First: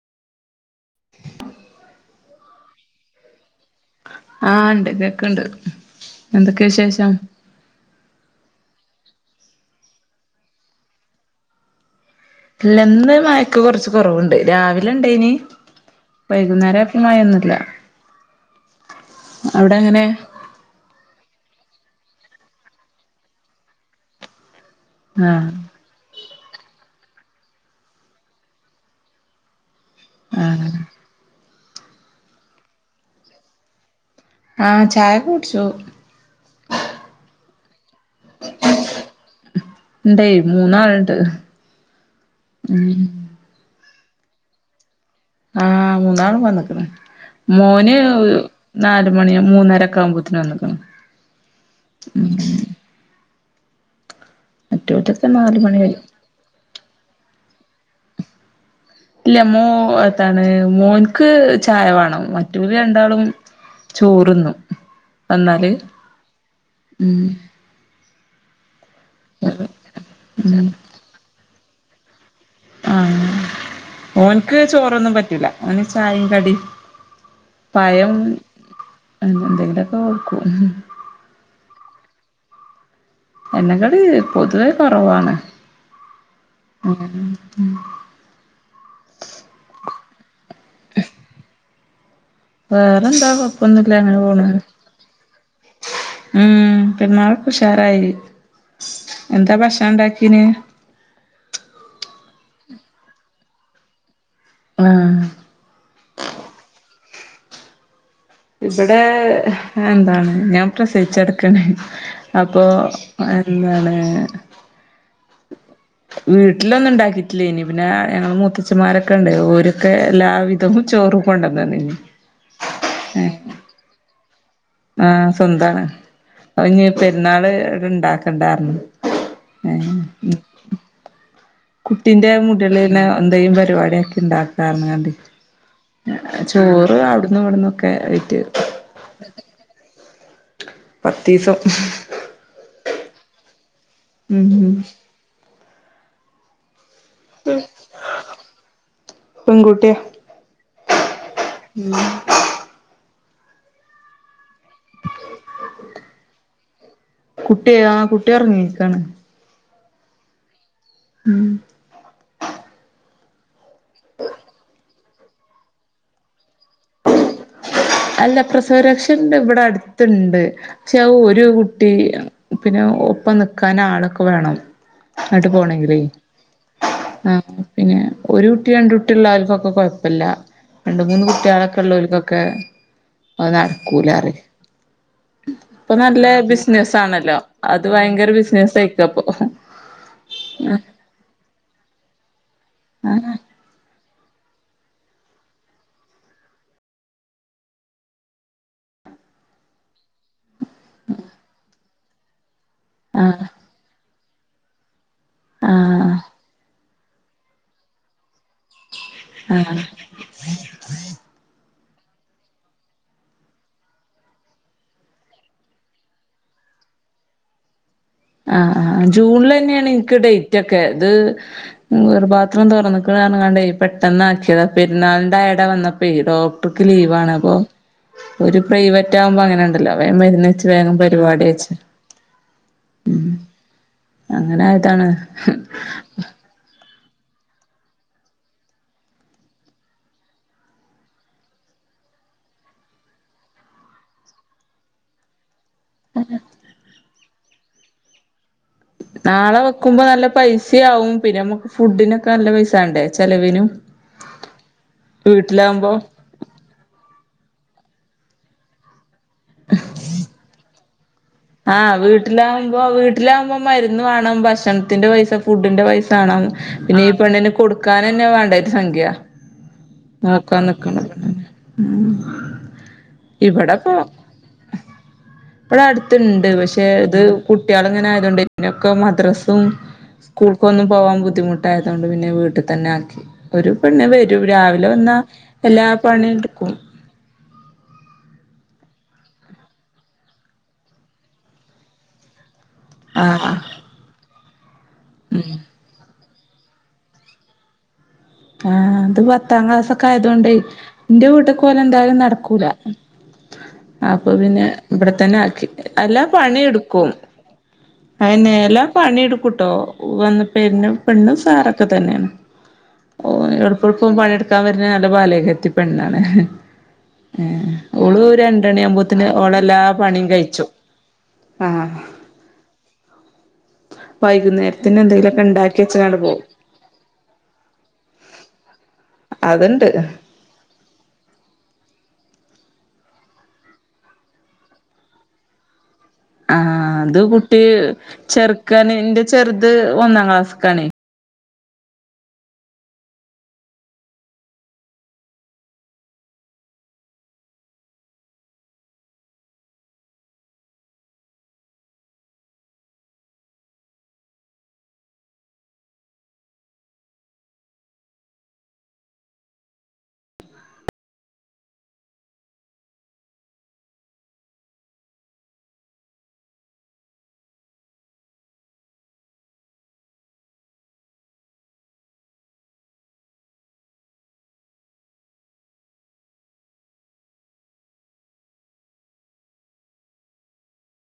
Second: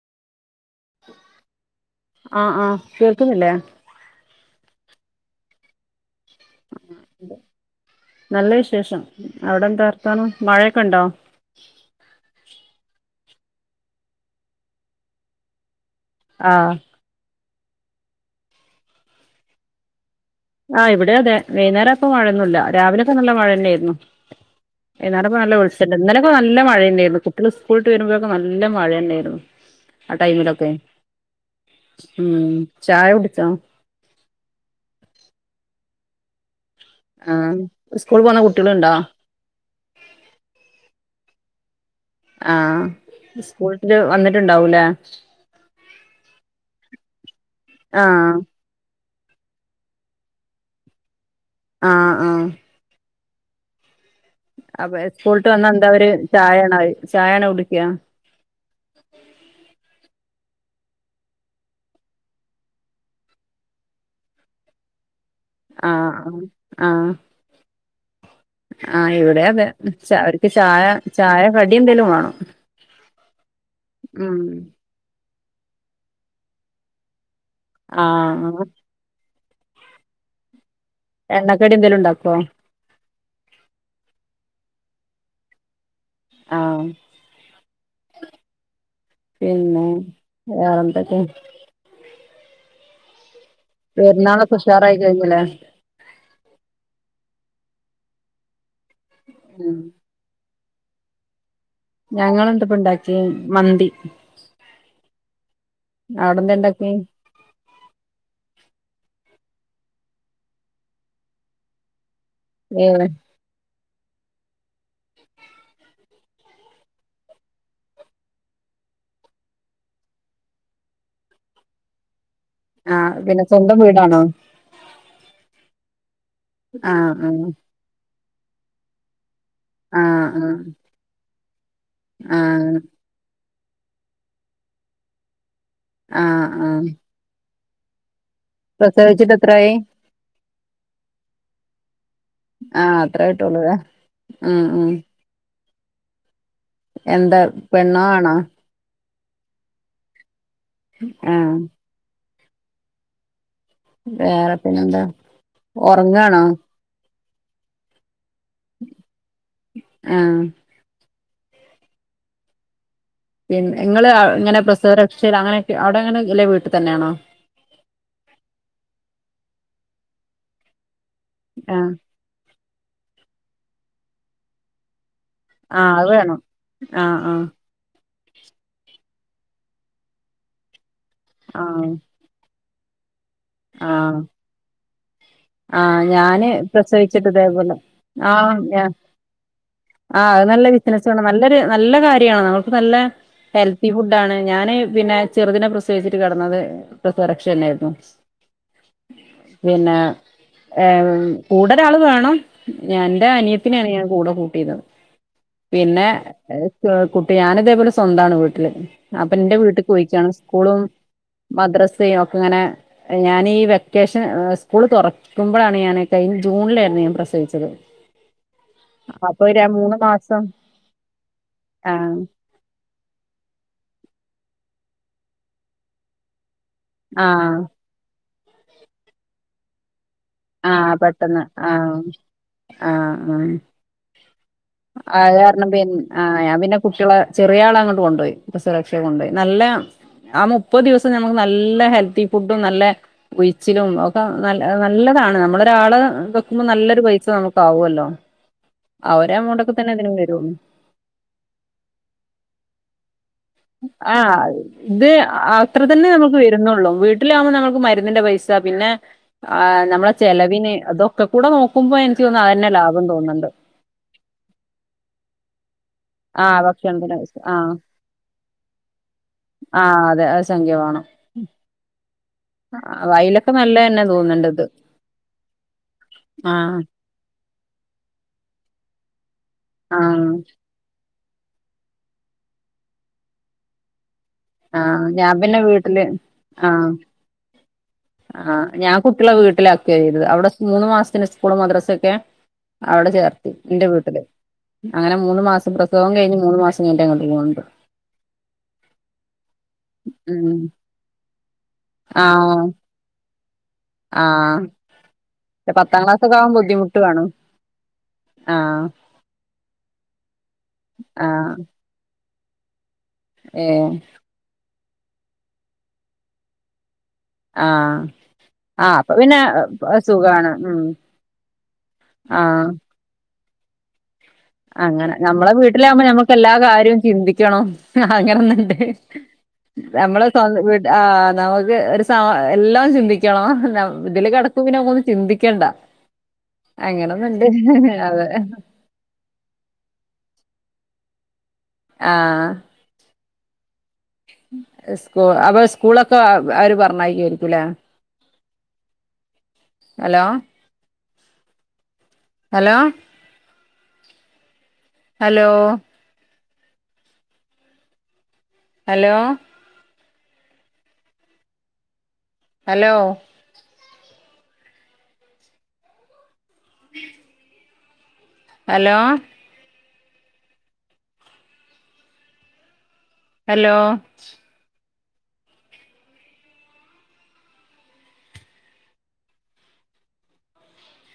ആ ആ കോൾക്കുന്നില്ലേ ക്ക്ണ്ട് എന്തൊക്കെ വിശേഷം നല്ല വിശേഷം അവിടെന്താർത്താനം മഴയൊക്കെ ഉണ്ടോ ഇല്ല ഇന്ന് മയക്ക് കൊറച്ച് കൊറവുണ്ട് രാവിലെ ഇണ്ട യ് നി ആഹ് വൈകുന്നേരം ആയപ്പോൾ മഴ ഒന്നുമില്ല അവിടെ അങ്ങനെ ആ ഇവിടെ അതെ വൈകുന്നേരം അയപ്പൊ മഴൊന്നുല്ല രാവിലെയൊക്കെ നല്ല മഴ തന്നെയായിരുന്നു വൈന്നേരം ഇപ്പം ആഹ് നല്ല വെളിച്ചെണ്ട് ഇന്നാല ഇപ്പ നല്ല മഴയെന്നെയരുന്നു കുട്ടികള് സ്കൂളിട്ട് വരുമ്പോഴൊക്കെ നല്ല മഴ തന്നെയായിരുന്നു ആ ടൈമിലൊക്കെ ആഹ് ഉം ചായകുടിച്ചോ ആ ചായക്കെകുടിച്ചു ആ സ്കൂൾപോക്ന്നകുട്ടികൾണ്ടോ ഇണ്ടേ മൂന്നാള്ണ്ട് ആ ഉം സ്കൂളിട്ടിട്ട് വന്നിട്ടുണ്ടാവൂലേ ആ മൂന്നാളും വന്ന്ക്ക്ണ് മോന് ആഹ് നാല് മണി മൂന്നരക്കാവുമ്പോത്തിന് വന്ന്ക്ക്ണ് ആഹ് ആഹ് അപ്പൊ മറ്റോലൊക്കെ സ്കൂൾട്ട് നാല് വന്നാ മണി കഴിയും എന്താവര് ചായണൊ [inaudible] ചായണൊ കുടിക്ക ഇല്ല മോ എത്താണ് മോൻക്ക് ചായവാണം മറ്റൊല് രണ്ടാളും ചോറ്ന്നും വന്നാല് ആഹ് ആഹ് ഉം ആ ഇവിടിയതെ [unintelligible] അവർക്ക്ചായ ചായ കടിയെന്തെങ്കിലും വാണം ആ ഓൻക്ക്ചോറൊന്നുംപറ്റൂല അവന്ചായിംകടി പയം ആഹ് [inaudible] ന്തെങ്കിലൊക്കെ വെക്കും എണ്ണക്കടിയെന്തേലും ഉണ്ടാക്കോ എണ്ണക്കടി പൊതുവേകൊറവാണ് ആഹ് ഉം പിന്നെ വേറെന്തൊക്കെ വേറെന്താ കൊഴപ്പൊന്നുല്ല അങ്ങനെ പോണ് പെരുന്നാളൊക്കെ ഉഷാറായി കഴിഞ്ഞില്ലേ ഉം പിന്ന [unintelligible] ഉഷാറായി എന്താ ഉം ഭക്ഷണം ഉണ്ടാക്കീന് ഞങ്ങെളന്തപ്പണ്ടാക്കിയെ മന്തി ആഹ് അവിടെന്താണ്ടാക്കിയെ ഇവിടെ എന്താണ് ഞാൻ പ്രസവിച്ചുകിടക്കാണ് അപ്പോ ഏഹ് എന്താണ് വീട്ടിലൊന്നുംണ്ടാക്കിറ്റില്ലേയിനിം പിന്നെ ഞങ്ങള് മൂത്തച്ഛന്മാരൊക്കെണ്ട് ഓരൊക്കെ എല്ലാവിധം ചോറ് കൊണ്ടന്നന്നിനിം ആ പിന്നെസ്വന്തംവീടാണോ ആ സ്വന്താണ് അപ്പോഞ് ആഹ് ആഹ് പെരുന്നാള് ഇവിടെണ്ടാക്കണ്ടാറഞ്ജിനിം ഏ ആഹ് ആഹ് ആഹ് കുട്ടിന്റെമുടിയളേൽന് എന്തേലും പരിവാടിയാക്കിണ്ടാകാർനാണ്ടെയ് ആഹ് ചോറ് അവിട്ന്നുംവിട്ന്നൊക്കെ പ്രസവിച്ചിട്ടെത്രായി പത്തീസം ആ അത്ര ആയിട്ടൊള്ളുലെ ഉം എന്താ പെണ്ണാആണാ പെങ്കുട്ടിയ ആ [inaudible] വേറെപിന്നെന്താ ഉറങ്ങണോ കുട്ടിയാ ആ കുട്ടിയൊറങ്ങീക്കാണ് ആ ഉം പിന്നെ ങ്ങള് അവ് ഇങ്ങനെ പ്രസവ രക്ഷല്അങ്ങനെക്കെ അവിടെങ്ങനെല്ലെ വീട്ട്തന്നെയാണോ അല്ല പ്രസവരക്ഷണ്ട് ഇവിടെ അടുത്ത്ണ്ട് ക്ഷെ ഒരു കുട്ടി ആഹ് പിന്നെഒപ്പം നിക്കാൻ ആളൊക്കെ വേണം അങ്ങട്ട് ആഹ് പോണെങ്കിലേ അത് വേണം ആഹ് ആ ആഹ് പിന്നെ ഒരുകുട്ടി, രണ്ട്കുട്ടിള്ളോൽക്കൊക്കെ കൊഴപ്പല്ല രണ്ട്, മൂന്ന്കുട്ടിയാള്ളൊക്കെ ആഹ് ല്ലോൽക്കൊക്കെ അത് നടക്കൂല ആഹ് ആഹ് ഇപ്പൊനല്ല ഞാന് പ്രസവിച്ചിട്ട് ബിസിനസാണല്ലോ ഇതേപോലെ അത് ഭയങ്കര ബിസിനസയിക്കാപ്പൊ ആ അത് നല്ല ബിസിനസാണ് നല്ലൊരു നല്ല കാര്യാണ് നമ്മുക്ക് നല്ല ഹെൽത്തി ഫുഡാണ് ഞാന് പിന്നെ ചെറുതിനിനെ പ്രസേവിച്ചിട്ട് കിടന്നത് പ്രസരക്ഷ തന്നൊയിരുന്നു പിന്നെ ഏർ കൂടെരാള് വേണം ഞാന്റെ ആഹ് അനിയത്തിനാണ് ഞാൻ കൂടെ കൂട്ടിത് പിന്നെ ആഹ് കുട്ടി ഞാന ഇതേപോലെ സ്വന്താണ് വീട്ട അപ്പൊ എന്റെ ആഹ് ആഹ് വീട്ടക്ക് പോയിക്കാണ് സ്കൂളും മദ്രാസ ചെയ ഒക്കെ ഇങ്ങനെ ഞാന ഈ വെക്കേഷൻ സ്കൂൾ തുറക്ക നക്കുമ്പോഴാണ് ഞാൻ കഴിഞ്ഞ ജൂണിലായിരുന്നു ഞാൻ പ്രസവിച്ചത് ആഹ ആ അപ്പൊ ജൂണില് ഒരു തന്നെയാണ് മൂന്ന് എനിക്ക് മാസം ഡേറ്റ് ഒക്കെ ഇത് ആഹ് ഗർഭപാത്രം താന്ന് ണ്ട പെട്ടെന്ന ആക്കിയത് പെരുന്നാള ആട വന്നപ്പയ് ഡോക്ടർക്ക് ലീവണ അപ്പൊ ആഹ് ഒരു പ്രൈവറ്റ് ആവുമ്പോ അങ്ങനെ ഉണ്ടല്ലോ വേം മരുന്ന് വെച്ച് ആഹ് വേഗം പരിപാടി പെട്ടെന്ന് കഴിച്ചു ആഹ് ഉം ആഹ് ആഹ് അങ്ങനെ ആയതാണ് അത് കാരണം പിൻ ആഹ് ഞാൻ പിന്നെ കുട്ടികളെ ചെറിയ ആള അങ്ങോട്ട് കൊണ്ടു പോയി പ്രസവ രക്ഷയെ കൊണ്ടപോയി നല്ല ആ മുപ്പത് ദിവസം നമക്ക് നല്ല ഹെൽത്തി ഫുഡും നല്ല ഉഴിച്ചിലും ഒക്കെ നല്ല നല്ലതാണ് നമ്മള ഒരാള് വെക്കുമ്പോ നല്ലൊരു പൈസ നമുക്കാവല്ലോ ആളെ വെക്കുമ്പോ നല്ല പൈസയാവും പിന്നെ നമ്മുക്ക് ഫുഡിനൊക്കെ നല്ല പൈസ ആണ്ടേ ആ ഇത് അത്ര വീട്ടിലാവുമ്പോ തന്നെ നമുക്ക് വരുന്നുള്ളൂ വീട്ടിലാവകുമ്പോ നമുക്ക് മരുന്നിന്റെ പൈസ പിന്നെ് നമ്മളെ ചെലവിന് അതൊ ആ വീട്ടിലകുമ്പോ തോന്നുന്നുണ്ട് വീട്ടിലാകുമ്പോ മരുന്ന് വേണം ഭക്ഷണത്തിന്റെ പൈസ ഫുഡിന്റെ പൈസ കാണ ആഹ് പിന്നെ ഈ ഭക്ഷണത്തിന് പൈസ പെണ്ണിനെ ആഹ് കൊടുക്കാൻ തന്നെയ വേണ്ടാഒരു സംഖ്യ ആഹ് അതെ ആ നോക്കാം സംഖ്യ നിക്കണത് ആ അയ്ലൊക്കെ നല്ലതന്നെ തോന്നണ്ടത് ഇപ്പടെ അടുത്തണ്ട് പക്ഷെ ഇത് കുട്ടികൾ ഇങ്ങനെ ആയതൊണ്ട്ന്ന ക്ക മദ്രാസും ആഹ് സ്കൂൾക്ക ഒന്നും പോവാൻ ബുദ്ധിമുട്ടായതൊണ്ട് പിന്നെ വീട്ടിൽ തന്നെ ആി ഒരു പെണ്ണ് വരും രാ ല ആഹ് വന്ന ഞാൻ പിന്നെ എല്ലാ വീട്ടില് പണി എടുക്കും ആ ഞാൻ കുട്ടികളെ വീട്ടിലാക്കിയോ ചെയ്ത് അവിടെ മൂന്ന് മാസത്തിന് സ്കൂള് മദ്രാസൊക്കെ അവിടെ ചേർത്തി ആഹ് എന്റെ വീട്ടില് അങ്ങനെ മൂന്ന് മാസം പ്രസവം കഴിഞ്ഞഞ് മൂന്ന് മാസം കഴിഞ്ഞിട്ട് ഇങ്ങോട്ട് കൊണ്ടൊരു ആ അത് പത്താം ക്ലാസ്ഓക്കെ ആയതൊണ്ട് ഉം എന്റെ വീട്ട പോലെ എന്തായാലും ആഹ് നടക്കൂല അപ്പൊ ആഹ് പിന്നെ ഇവിടെത്തന്നെ ആക്കി പത്താം അല്ലാ ക്ലാസ്സൊക്കെ ആവാൻ പണി ബുദ്ധിമുട്ട് എടുക്കും കാണും ആഹ് അനലാ പണിയെടുക്കൂട്ടോ വന്ന പെരും പെണ്ണും ആഹ് ഉസാറൊക്കെ തന്നെയാണ് ഓ എളുപ്പ ഏഹ് എഴപ്പം പണിയെടുക്കാൻ വരുന്ന നല്ല ബല്യകത്തി പെണ്ണാണ് ആഹ് ഓള് രണ്ടണി ആഹ് അപ്പൊ ആുമ്പോത്തിന് പിന്നെ ഓളെല്ലാ പണിയും കഴിച്ചു ആ ആ അങ്ങനെ നമ്മളെ വീട്ടിലാകുമ്പോ നമ്മക്ക് പോവും എല്ലാ കാര്യവും ചിന്തിക്കണം അങ്ങനെന്നണ്ട് അത്ണ്ട് നമ്മള്ന്ത ആ നമുക്ക് ഒരു സ എല്ലാം ചിന്തിക്കണം ഇതില് കിടക്കും പിന്നെ ഒ ഒന്നന്ന് ചിന്തിക്കണ്ട ആ അത് അങ്ങനൊന്നുണ്ട് കുട്ടി അതെ ചെറുക്കൻന്റെ ചെറ അത് ഒന്നാം ക്ലാസ്സക്കാാണ്േ ആ സ്കൂ അപ്പൊ സ്കൂളൊക്കെ അവര് പറഞ്ഞായിക്കയിരിക്കൂലേ hello hello hello hello hello hello hello